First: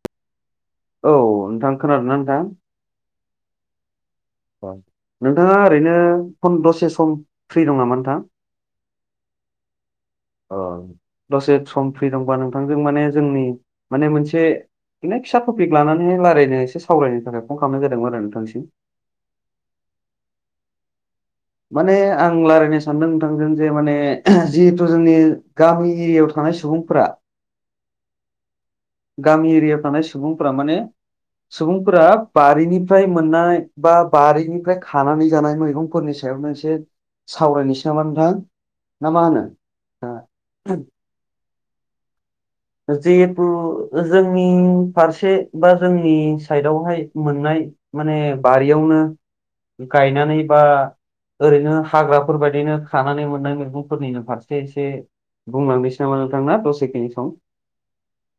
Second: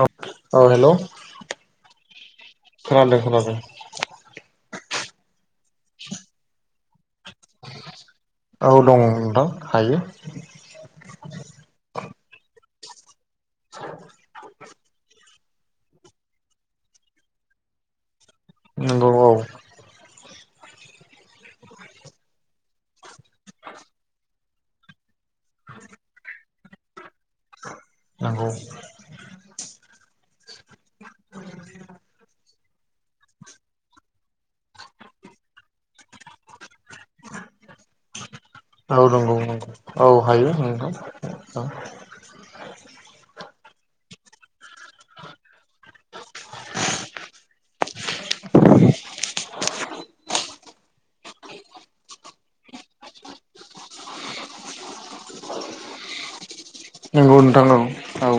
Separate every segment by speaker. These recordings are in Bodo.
Speaker 1: औ औ हेल'।
Speaker 2: औ नोंथां खोनादोंना नोंथां?
Speaker 1: खोनादों खोनादों।
Speaker 2: नोंथाङा ओरैनो फन्दद्रसे सम फ्रि दं नामा नोंथां।
Speaker 1: औ दं नोंथां हायो।
Speaker 2: दसे सम फ्रि दंबा नोंथांजों माने जोंनि माने मोनसे। बेनो फिसा पट्क लानानैहाय रायलायनो ए सावरायायनो थाखाय फन खालामनाय जादोंमोन आरो नोंथांसिम।
Speaker 1: नंगौ औ।
Speaker 2: माने आं रायज्लायनो सानदों नोंथांजों जे माने जिहेथु जोंनि गामि एरियायाव। थानाय सुबुंफोरा।
Speaker 1: नंगौ।
Speaker 2: गामि एरियायाव थानाय सुबुंफोरा माने। सुबुंफोरा बारिनिफ्राय मोननाय बा बारिनिफ्राय खानानै जानाय मैगंफोरनि। सायावनो एसे सावरायनोसै नामा नोंथां।
Speaker 1: औ
Speaker 2: ना मा होनो?
Speaker 1: नंगौ-नंगौ औ हायो नंगौ औ।
Speaker 2: जिहेथु जोंनि फारसे बा जोंनि साइडआवहाय मोननाय। माने बारियावनो गायनानै बा। ओरैनो हाग्राफोरबायायदिनो खानानै मोननाय मैगंफोरनिनो फारसे एसे। बुंलांनोसै नामा नोंथां ना। दसेखिनि सम?
Speaker 1: नंगौ नोंथां औ औ।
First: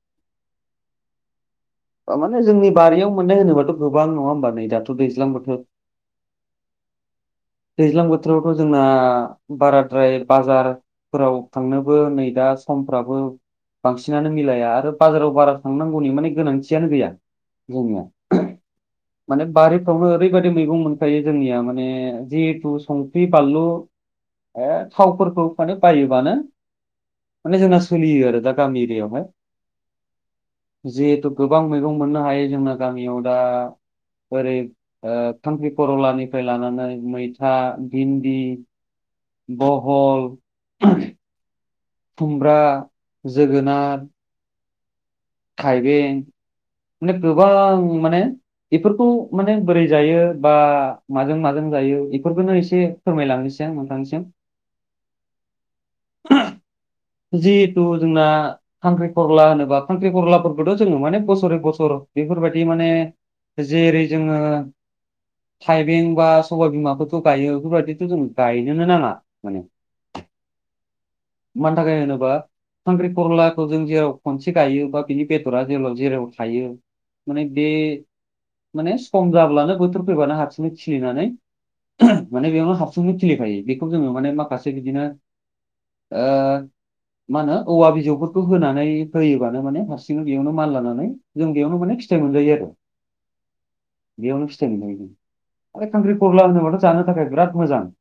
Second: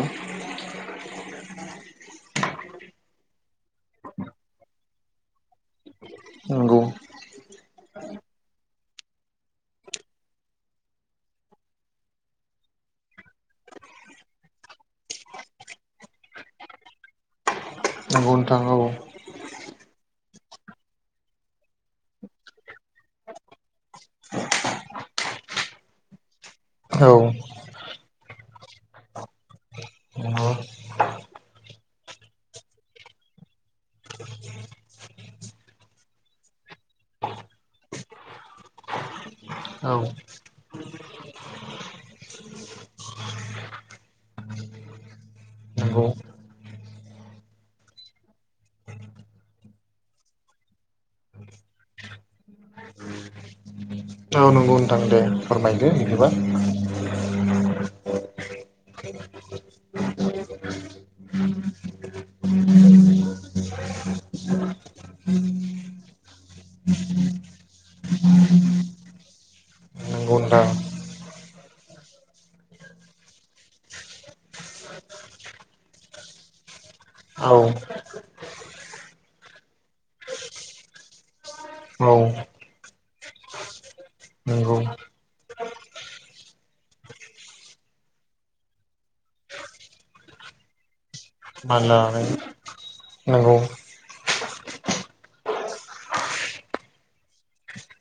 Speaker 2: माने जोंनि बारियाव मोननाय होनोबाथ' गोबां नङा होमबा नै दाथ' दैज्लांबोथीर।
Speaker 1: नंगौ
Speaker 2: दैज्लां बोथोरावथ' जोंना बाराद्राय बाजार। फोराव थांनोबो नै दा समफ्राबो। बांसिनानो मिलाया आरो बाजाराव बारा थांनांगौनि माने गोनांथि। खाथियानो गैया जोंनिया।
Speaker 1: नंगौ नोंथां औ
Speaker 2: माने बारिफ्रावनो ओरैबायदि मैगं मोनखायो जोंनिया माने जिहेथु संख्रि बानलु। ए थावफोरखौ माने बायोबानो।
Speaker 1: औ
Speaker 2: माने जोंना सलियो आरो दा गामि एरिया
Speaker 1: नंगौ
Speaker 2: जितु। गोबां मैगं मोननो हायो जोंना गामियाव दा। ओरै थांख्रि खर'लानिफ्राय लानानै मैथा भिन्दि।
Speaker 1: औ
Speaker 2: बहल। खुमब्रा जोगोनार।
Speaker 1: नंगौ
Speaker 2: थाइबें माने गोबां माने। बेफोरखौ माने बोरै जायो बा माजों माजों जायो। बेफोरखौनो एसे। फोरमायलांनोसै नोंथांनिसिम।
Speaker 1: औ नंगौ नोंथां दे फोरमायदो। एबा।
Speaker 2: जिहेथु जोंना। खांख्रि खरला होनोबा खांख्रि खरलाफोरखौथ' जोङो माने बोसोरै बोसोर बेफोरबायदि माने। जेरै जोङो। थाइबें बा सबायबिमाफोरखौ गायो बेफोरबायदिथ' जों गायनोनो नाङा माने।
Speaker 1: नोंग' नोंथा।
Speaker 2: मानि थाखाय होनोबा। खांख्रि खरलाखौ जों जेराव खनसे गायो बा बिनि बेदरा जेराव जेराव थायो। माने
Speaker 1: औ
Speaker 2: बे माने सम जाब्लानो बोथोर फैबानो हारसिंङै खिलिनानै माने बेयावनो हाबसुंनो खिलिफायो बेखौ जोङो माने माखासे
Speaker 1: नंगौ
Speaker 2: बिदिनो
Speaker 1: [inaudible]
Speaker 2: ओ मा होनो औवा बिजौफोरखौ होनानै होयोबानो माने हारसिङनो बेयावनो माल लानानै। जों बेयावनो
Speaker 1: मानि
Speaker 2: माने
Speaker 1: लानानै
Speaker 2: फिथाइ मोनजायो आरो
Speaker 1: नंगौ
Speaker 2: बेयावनो फिथाइ मोनजायो जों खांख्रि खरला होनोबाथ' जानो थाखाय बिराद मोजां।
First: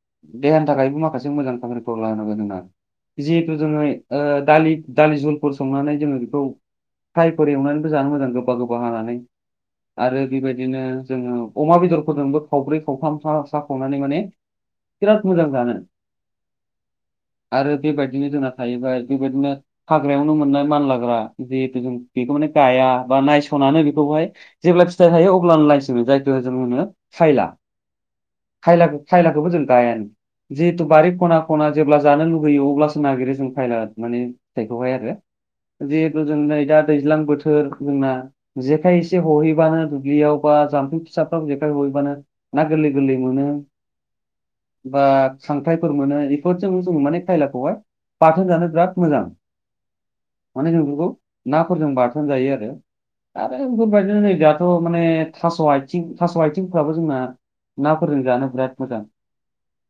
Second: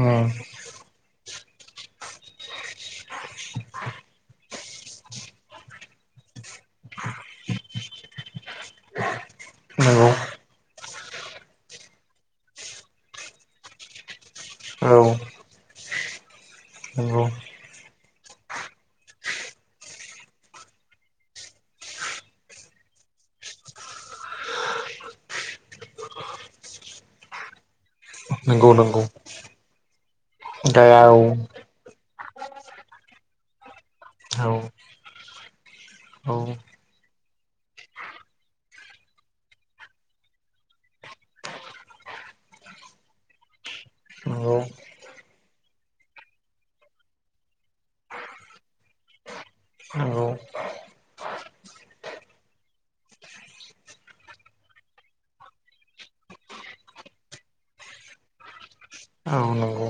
Speaker 1: उम
Speaker 2: देहानि थाखायबो माखासे मोजां लानांगौ जोंना जिहेथु जोङो दा दालि जुलफोर संनानै जोङो बेखौ प्राइफोर एवनानैबो जानो मोजां गोबा गोबा हानानै।
Speaker 1: नंगौ
Speaker 2: आरो बेबायदिनो जोङो अमा बेदरफोरजोंबो खावब्रै खावथाम सा खावनानै माने बिराद मोजां जानो।
Speaker 1: आरो
Speaker 2: आरो बेबायदिनो जोंना थाहैबाय बेबायदिनो हाग्रायावनो मोननाय मानलाग्रा जिहेथु जों बेखौ माने गाया बा नायस'ननानै बेखौहाय जेब्ला फिथाइ थायो अब्लानो नायसङो जायखौ जों होनो खायला।
Speaker 1: नंगौ
Speaker 2: खायलाखौ
Speaker 1: नंगौ
Speaker 2: खायलाखौबो जों गायानो जिहेतु
Speaker 1: गाया
Speaker 2: बारि
Speaker 1: औ
Speaker 2: खना खना जेब्ला जानो लुुबैयो अब्लासो नागिरो जों खाइला माने
Speaker 1: औ
Speaker 2: फिथाइखौहाय आरो। जिहेतु
Speaker 1: औ
Speaker 2: जों नै दा दैज्लां बोथोर जोंना जेखाइ एसे हहैबानो दुब्लियाव बा जाम्फुं फिसाफ्राव जेखाइ हहैबानो ना गोरलै गोरलै मोनो
Speaker 1: नंगौ
Speaker 2: बा खांख्रायफोर मोनो। जोङो माने खायलाखौहाय बाथोन जानो बिराद मोजां।
Speaker 1: औ
Speaker 2: माने जों बेफोरखौ नाफोरजों बाराथोन जायो आरो। आरो बेफोरबायदिनो नै दाथ' माने थास' आथिं थास' आथिंफ्राबो जोंना नाफोरजों जानो बिराद मोजां।
Speaker 1: औ नंगौ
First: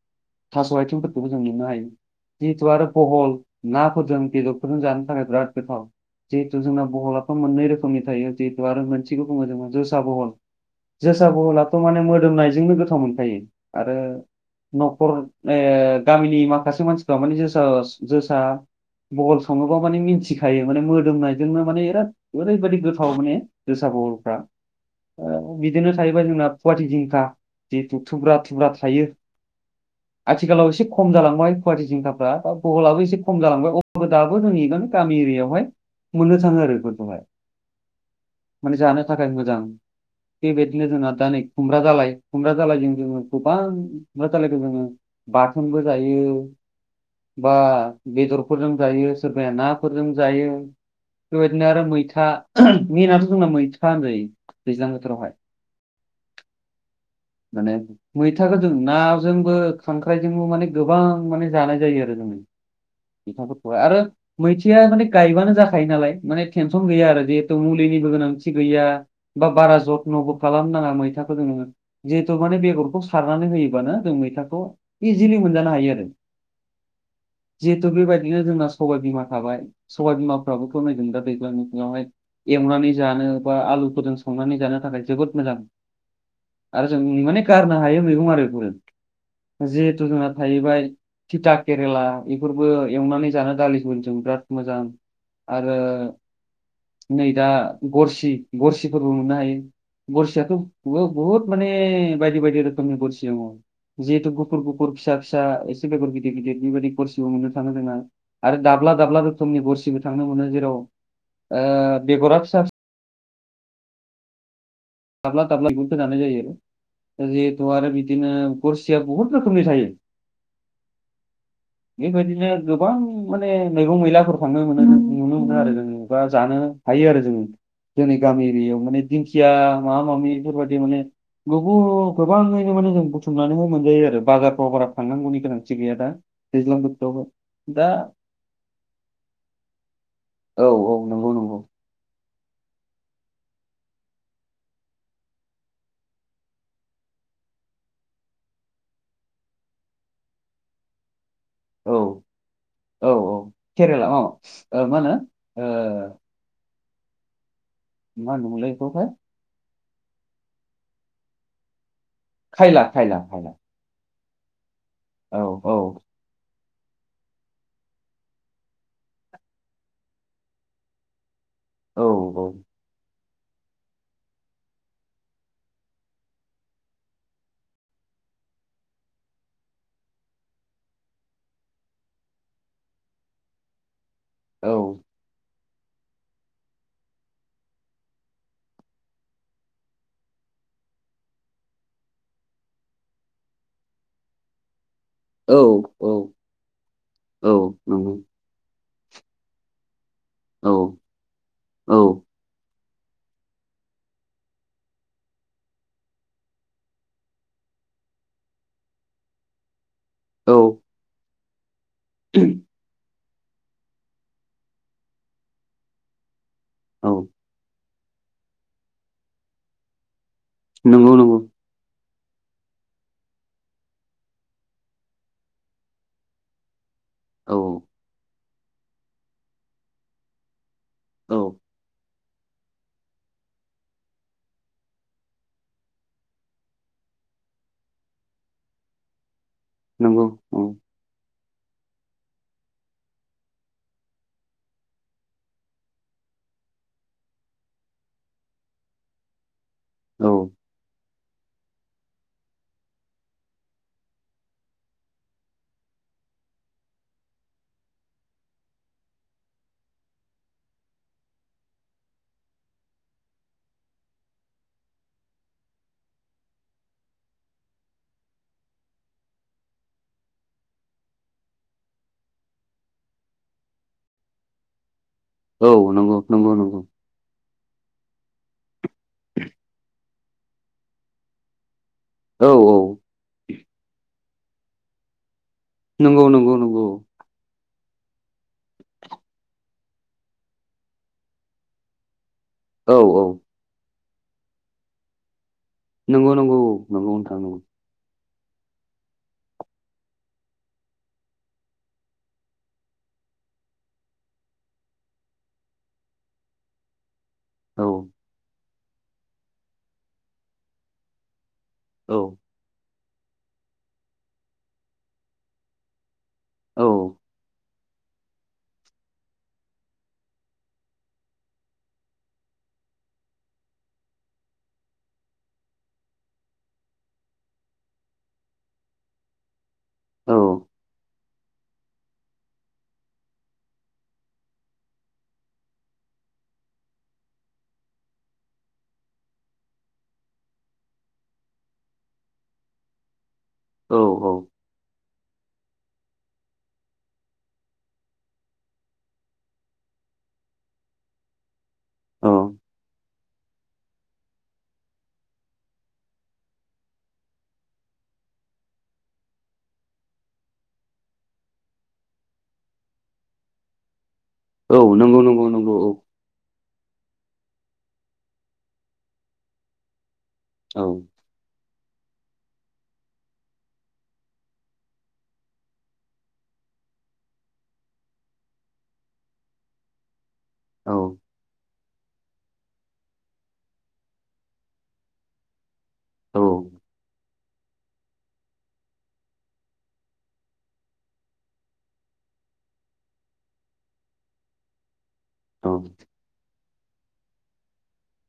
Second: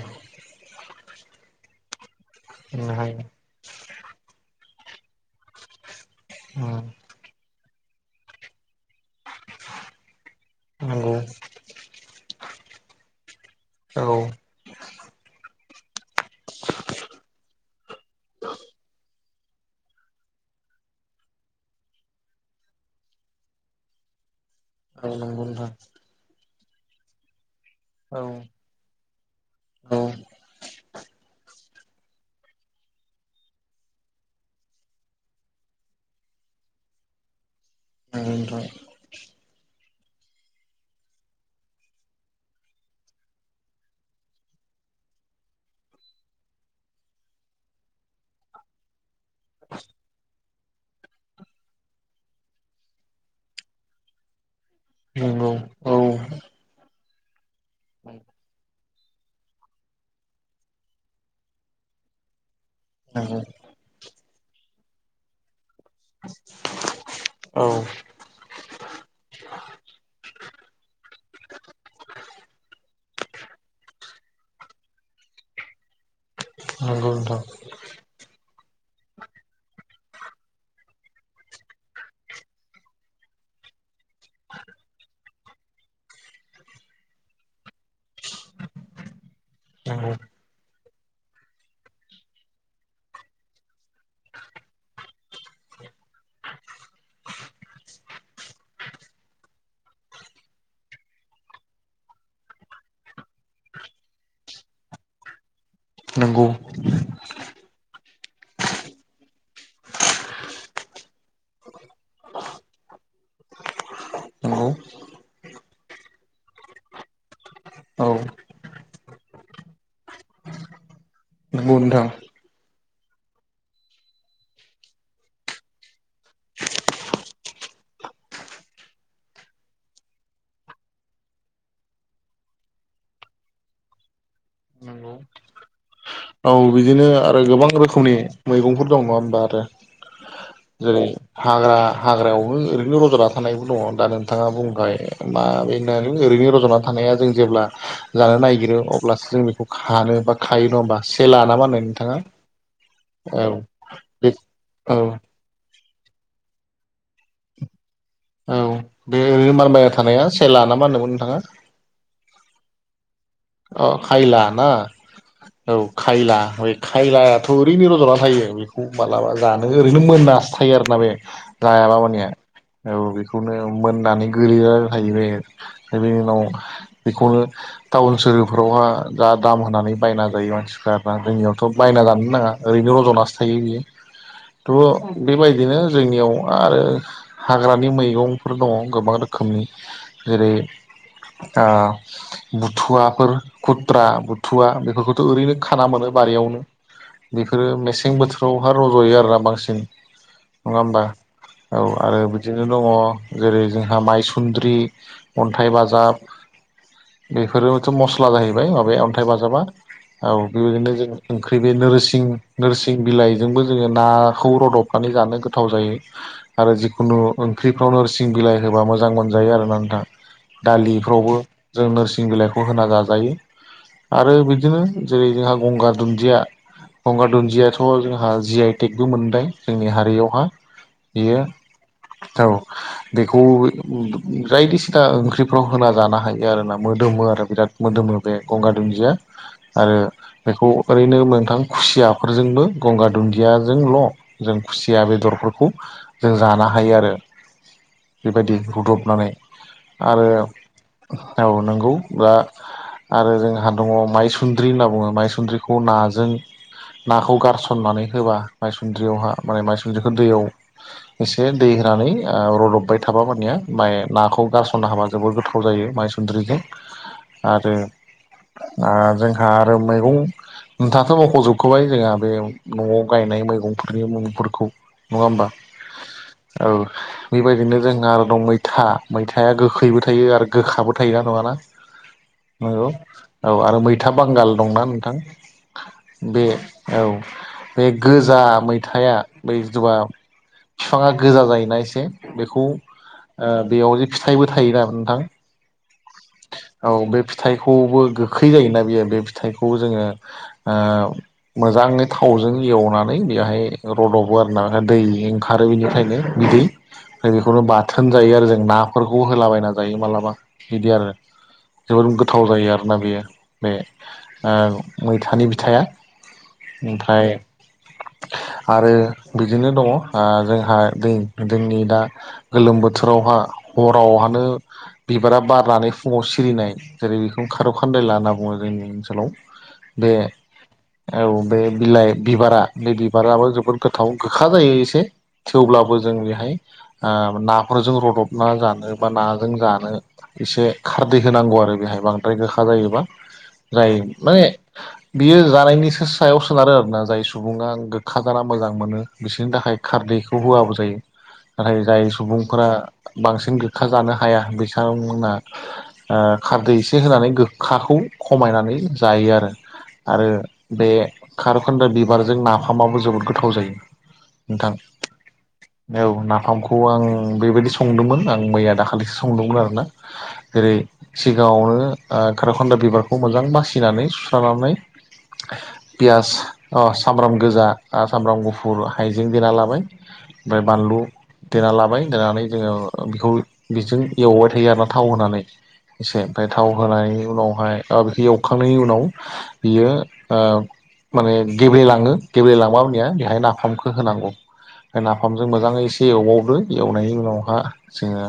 Speaker 2: थास' आथिंफोरखौबो जों नुनो हायो। जिहेतु आरो
Speaker 1: बुंनो हायो
Speaker 2: बहल नाफोरजों बेदरफोरजों जानो थाखाय बिराद गोथाव। जिहेतु जोंना बहलाफ मोननै रोखोमनि थायो जिहेतु आरो मोनसेखौ बुङो जोंङो जोसा बहल।
Speaker 1: नंगौ
Speaker 2: जोसा बहलाथ' माने मोदोमनायजोंनो गोथाव मोनखायो आरो
Speaker 1: औ
Speaker 2: न'खर ओ गामिनि माखासे मानसिफोरा माने जोसा जोसा बहल सङोबा माने मिथिखायो माने मोदोमनायजोंनो माने बिराद ओरैबायदि गोथाव माने जोसा बहलफ्रा।
Speaker 1: औ नंगौ नोंथां
Speaker 2: बिदिनो थायोबा जोंना पुवाटि जिंखा जिथु
Speaker 1: औ
Speaker 2: थुब्रा थुब्रा थायो।
Speaker 1: औ
Speaker 2: आथिखालाव एसे खम जालांबाय पुवाटि जिंखाफ्रा दा बहलाबो एसे खम जालांबाय अब्लाबो दाबो जोंनिजों गामि एरियायावहाय मोननो थाङो आरो बेफोरखौहाय।
Speaker 1: नंगौ नोंथां
Speaker 2: माने जानो थाखाय मोजां। बेबायदिनो जोंहा दा नै खुमब्रा जालाय खुमब्रा जालायजों जोङो गोबां खुमब्रा जालायखौ जोङो बाथोनबो जायो। बा बेदरफोरजों जायो सोरबाया नाफोरजों जायो। बेबायदिनो आरो मैथा मेनाथ' जोंना मैथा होनजायो दैज्लां बोथोरावहाय।
Speaker 1: नंगौ औ
Speaker 2: माने मैथाखौ जों नाजोंबो खांख्राय माने गोबां माने जानाय जायो आरो जों मैथाफोरखौहाय आरो मैथाया माने गायबानो जाखायो नालाय माने टेनसन गैया आरो जिहेतु मुलिनिबो गोनांथि गैया। बा बारा जथ्न'बो खालामनो नाङा मैथाखौदों जोङो। जिहेथु माने बेगरखौ सारनानै होयोबानो जों मैथाखौ इजिलि मोनजानो हायो आरो।
Speaker 1: नंगौ औ नंगौ नोंथां
Speaker 2: जिहेतु बेबायदिनो जोंना सबाय बिमा थाबाय। सबाय बिमाफ्राबोथ नै दा दैज्लां बोथोरावहाय एवनानै जानो बा आलुफोरजों संनानै जानो थाखाय जोबोद मोजां। आरो जों माने गारनो हायो मैगं आरो बेफोरो। जिहेथु जोंना थाहैबाय थिथा केरेला बेफोरबो एवना जानो दालि जों जोबोद मोजां। आरो नै दा गरसि गरसिफोरबो मोननो हायो। बरसियाथ' बवहुत माने बायदि बायदि रोखोमनि बरसि दङो जिहेतु गुफ गुफुर गुफुर फिसा फिसा एसे बेगर गिदिर
Speaker 1: नंगौ नंगौ
Speaker 2: गिदिर बिबायदि गरसिबो मोननो थाङो जोंना। आरो दाब्ला दाब्ला रोखोमनि गरसिबो थांनो मोनो जेराव ओ बेगरा फिसा फिसा।
Speaker 1: नोंगौ।
Speaker 2: दाब्ला दाब्ला बिगुरखौ जानाय जायो आरो। ओ जिहेथु आरो
Speaker 1: औ
Speaker 2: बिदिनो गरसिया बुहुत रोखोमनि थायो।
Speaker 1: नंगौ नोंथां
Speaker 2: बे बादिनो गोबां माने मैगं मैलाफोर फांनो मोनो नुनो मोना आरो जों बा जानो हायो आरो जों। जोंनि गामि एरियायाव माने दिंखिया मा मामि फोरबायदि माने गौगु गोबाङैनो माने जों बुथुमनानै मोन जायो आरो बाजारफ्राव बारा
Speaker 1: नंगौ
Speaker 2: थांनांगौनि गोनांथि गैया दा।
Speaker 1: औ
Speaker 2: दैज्लां
Speaker 1: बिदिनो
Speaker 2: बोथोरावबो
Speaker 1: आरो गोबां
Speaker 2: दा
Speaker 1: रोखोमनि मैगंफोर दङ होमबा आरो।
Speaker 2: औ
Speaker 1: हो
Speaker 2: औ
Speaker 1: जेरै
Speaker 2: नंगौ नंगौ
Speaker 1: हाग्रा हाग्रायावबो ओरैनो रज'ना थानायबो दङ दा नोंथाङा बुंगाय मा बेनानो ओरैनो रज'ना। थानाया जों जेब्ला जानो नागिरो अब्लासो जों बेखौ खानो बा खायो नङा होमबा सेेला नाम
Speaker 2: औ औ औ केरेला अ
Speaker 1: बे
Speaker 2: ओ
Speaker 1: औ
Speaker 2: मा होनो ओह मा
Speaker 1: औ
Speaker 2: होनोमोनलायबेखो हाय
Speaker 1: बे ओरैनो मारबायना थानाया सेला नामा होनदो मोन नोंथाङा।
Speaker 2: खायला खायला खाला।
Speaker 1: अह खायला ना औ खायलायाथ ओरैनो यजना थायो। बेखौ माबलाबा जानो ओरैनो मोनासोथायो आरोना बे जायाबा
Speaker 2: औ
Speaker 1: मानेया। औ बेखौनो मोननानै गोलैयो थायो बे। नै बेनि उनाव बेखौनो टाउन सोहोरफोरावहा जा दाम होनानै बायना जायो मानसिफ्रा बाद जोंनियावथ' बायना जानो नाङा। ओरैनो रज'नासो थायो बेयो।
Speaker 2: [inaudible]
Speaker 1: [unintelligible] बे बायदिनो जोंनियाव आरो हाग्रानि मैगंफोर दङ गोबां रोखोमनि जेरै आ बुथुवा फोर खुथ्रा बुथुवा बेफोरखौ थु
Speaker 2: औ
Speaker 1: ओरैनो खाना मोनो बारियावनो बेफोरो मेसें
Speaker 2: नंगौ
Speaker 1: बोथोर फोरहा रज'यो आरो राबांसिन नङा होमबा औ आरो बि दिनो दङ जेरै जोंहा माइसुन्द्रि अन्थाइ बाजाब। बेफोरोथ' मस्ला जाहैबाय माबाया अन्थाइ बाजाबा औ बेबायदिनो जों ओंख्रि बे नोरसिं नोरसिं बिलाइ जोंबो जोङो नाखौ रदबनानै जानो गोथाव जायो आरो
Speaker 2: औ
Speaker 1: जिखुनु ओंख्रि फ्राव नोरसिं बिलाइ होबा मोजां मोनजायो आरोना नोंथां
Speaker 2: नंगौ
Speaker 1: दालिफ्रावबो
Speaker 2: नंगौ
Speaker 1: जों नोरसिं बिलाइखौ बोहोना जाजायो आरो बिदिनो जेरै जोंहा गंगार दुन्दिया गंगार
Speaker 2: औ
Speaker 1: दुन्दियाथ' जोंहा जि आइ टेकबो मोनबाय जोंनि हारियावहा बियो
Speaker 2: औ
Speaker 1: औ बेखौ जायखिसिता ओंख्रिफ्राव होना जाना हायो आरोना मोदोमो आरो। बिराद मोदोमो बे गंगार दुन्दिया आरो
Speaker 2: नंगौ औ
Speaker 1: बेखौ ओरैनो मोंथां खुसियाफोरजोंबो गंगार दुन्दिया जोंल' जों खुसिया बेदरफोरखौ जों जाना हायो आरो। बेबायदि रुदबनानै आरो
Speaker 2: औ
Speaker 1: औ नंगौ। ला आरो जोंहा दङ माइसुन्द्रि होनना बुङो माइसुन्द्रिखौ नाजों नाखौ गारसननानै होबा माइसुन्द्रियावहा माने माइसुन्द्रिखौ दैयाव एसे दै होनानै ओ रदबबाय थाबा मानिया माय नाखौ गारसननो हाबा जोबोद गोथाव जायो माइसु सुन्द्रिजों आरो आ जोंहा आरो मैगं। नोंथाङाथ' मख'जोबखाबाय जोंहा बे न'आव गायनाय मैगंफोरनि मुंफोरखौ नंङा होम्बा?
Speaker 2: औ नंगौ नंगौ
Speaker 1: औ
Speaker 2: नंगौ
Speaker 1: बेबायदिनो जोंहा आरो दं मैथा मैथाया गोखैबो थायो आरो गोखाबो थायो ना नंङाना?
Speaker 2: औ औ
Speaker 1: नंगौ औ आरो मैथा बांगाल दंना
Speaker 2: नंगौ
Speaker 1: नोंथां बे
Speaker 2: नंगौ नंगौ
Speaker 1: औ बे गोजा मैथाया बै जबा फिफाङा गोजा जायोना एसे बेखौ
Speaker 2: औ औ
Speaker 1: ओ बेयाव जे फिथाइबो थायोना नोंथां।
Speaker 2: नंगौ नंगौ।
Speaker 1: औ
Speaker 2: नंगौ
Speaker 1: बे
Speaker 2: नोंथां नंगौ
Speaker 1: फिथाइखौबो गोखै जायोना बेयो बे फिथाइखौ जोङो ओ मोजांङै थावजों एवनानै बेहाय रद'बो आरोना माने दै ओंखारो बिनिफ्रायनो बिदै [unintelligible]
Speaker 2: औ
Speaker 1: बाथोन जायो आरो जों ना फोरखौबो होलाबायना जायो मालाबा बिदि आरो। जोबोद
Speaker 2: औ
Speaker 1: गोथाव जायो आरोना बेयो बे ओ मैथानि बिथाइआ
Speaker 2: औ
Speaker 1: ओमफाय आरो बिदिनो दंङ ओ जोंहा दै जोंनि दा गोलोम बोथोरावहा हरावहानो बिबारा बारनानै फुंङाव सिरिनाय जेरै इखौ खारौ खान्दायला होनना बुंङो जोंनि ओनसोलाव। बे
Speaker 2: औ
Speaker 1: औ बे बिलाइ बिबारा बे बिबाराबो जोबोद गोथाव गोखा जायो एसे थेवब्लाबो जों बेहाय आ ना फोरजों रदबना जानो बा ना जों जानो एसे खारदै होनांगौ आरो बेहाय बांद्राय गोखा जायोबा जाय
Speaker 2: औ औ
Speaker 1: माने बियो जानायनिसो सायाव सोनारो आरोना जाय सुबुंङा गोखा जाना मोजां मोनो बिसोरनि थाखाय खारदैखौ होआबाबो जायो। नाथाय जाय
Speaker 2: औ
Speaker 1: सुबुंफोरा बांसिन गोखा जानो हाया बिथांमोना आ खारदै एसे होनानै गोखाखौ खमायनानै जायो आरो। आरो बे खार'खान्दा बिबारजों नाफामाबो जोबोद गोथाव जायो। नोंथां
Speaker 2: औ नंगौ नंगौ नंगौ
Speaker 1: औ ना फामखौ आं बेबादि संदोंमोन आं मैया दाखालिसो संदोंमोन आरो ना। जेरै
Speaker 2: औ
Speaker 1: सिगांङावनो ओ खार'खान्दा बिबारखौ मोजां बासिनानै सुस्रानानै पियास सामब्राम गोजा सामब्राम गुफुर हाइजें देना लाबाय। फाय
Speaker 2: औ
Speaker 1: बानलु देना लाबाय देनानै जोंङो बेखौ बेजों एवबाय थायो आरोना थाव होनानै एसे
Speaker 2: औ
Speaker 1: फाय थाव होनायनि उनावहाय बेखौ एवखांनायनि उनाव बियो ओ माने गेब्लेलांङो गेब्लेलांबानिया बेहाय नाफामखौ होनांगौ। नाफामजों
Speaker 2: औ
Speaker 1: मोजांङै एसे एवबावदो एवनायनि उनावहा जोंङो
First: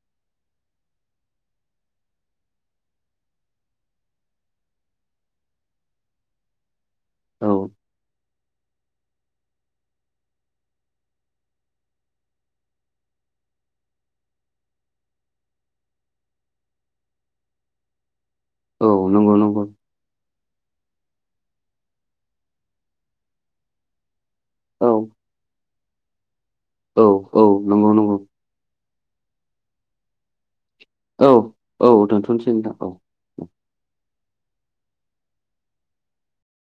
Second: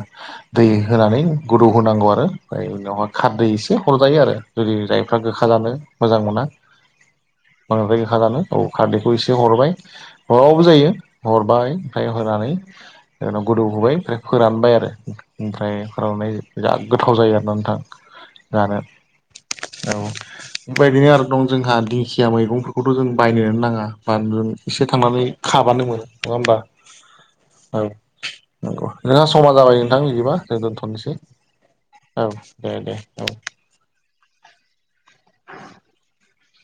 Speaker 1: दै होनानै गोदौ होनांगौ आरो फाय उनावहाय खारदै एसे हरजायो आरो जुदि जायफ्रा गोखा जानो मोजां मोना
Speaker 2: औ
Speaker 1: बांद्राय गोखा जानो। औ खारदैखौ एसे हरबाय हराबाबो जायो हरबाय ओमफ्राय हरनानै उनाव गोदौ होबाय फ्राय फोरानबाय आरो ओमफ्राय फोराननाय बिराद गोथाव जायो आरोना नोंथां। जानो
Speaker 2: औ नंगौ नंगौ।
Speaker 1: औ, ओमफ्राय बिनो आरो दं जोंहा दिंखिया मैगं फोरखौथ' जों बायनोनो नांङा बानलु एसे
Speaker 2: औ
Speaker 1: थांनानै खाबानो मोनो नंङा होमबा?
Speaker 2: औ
Speaker 1: औ
Speaker 2: नंगौ नंगौ
Speaker 1: नंगौ नोंहा समा जाबाय नोंथां, बिदिबा जों दोनथ'नोसै।
Speaker 2: औ औ दोनथ'नोसै नोंथां औ औ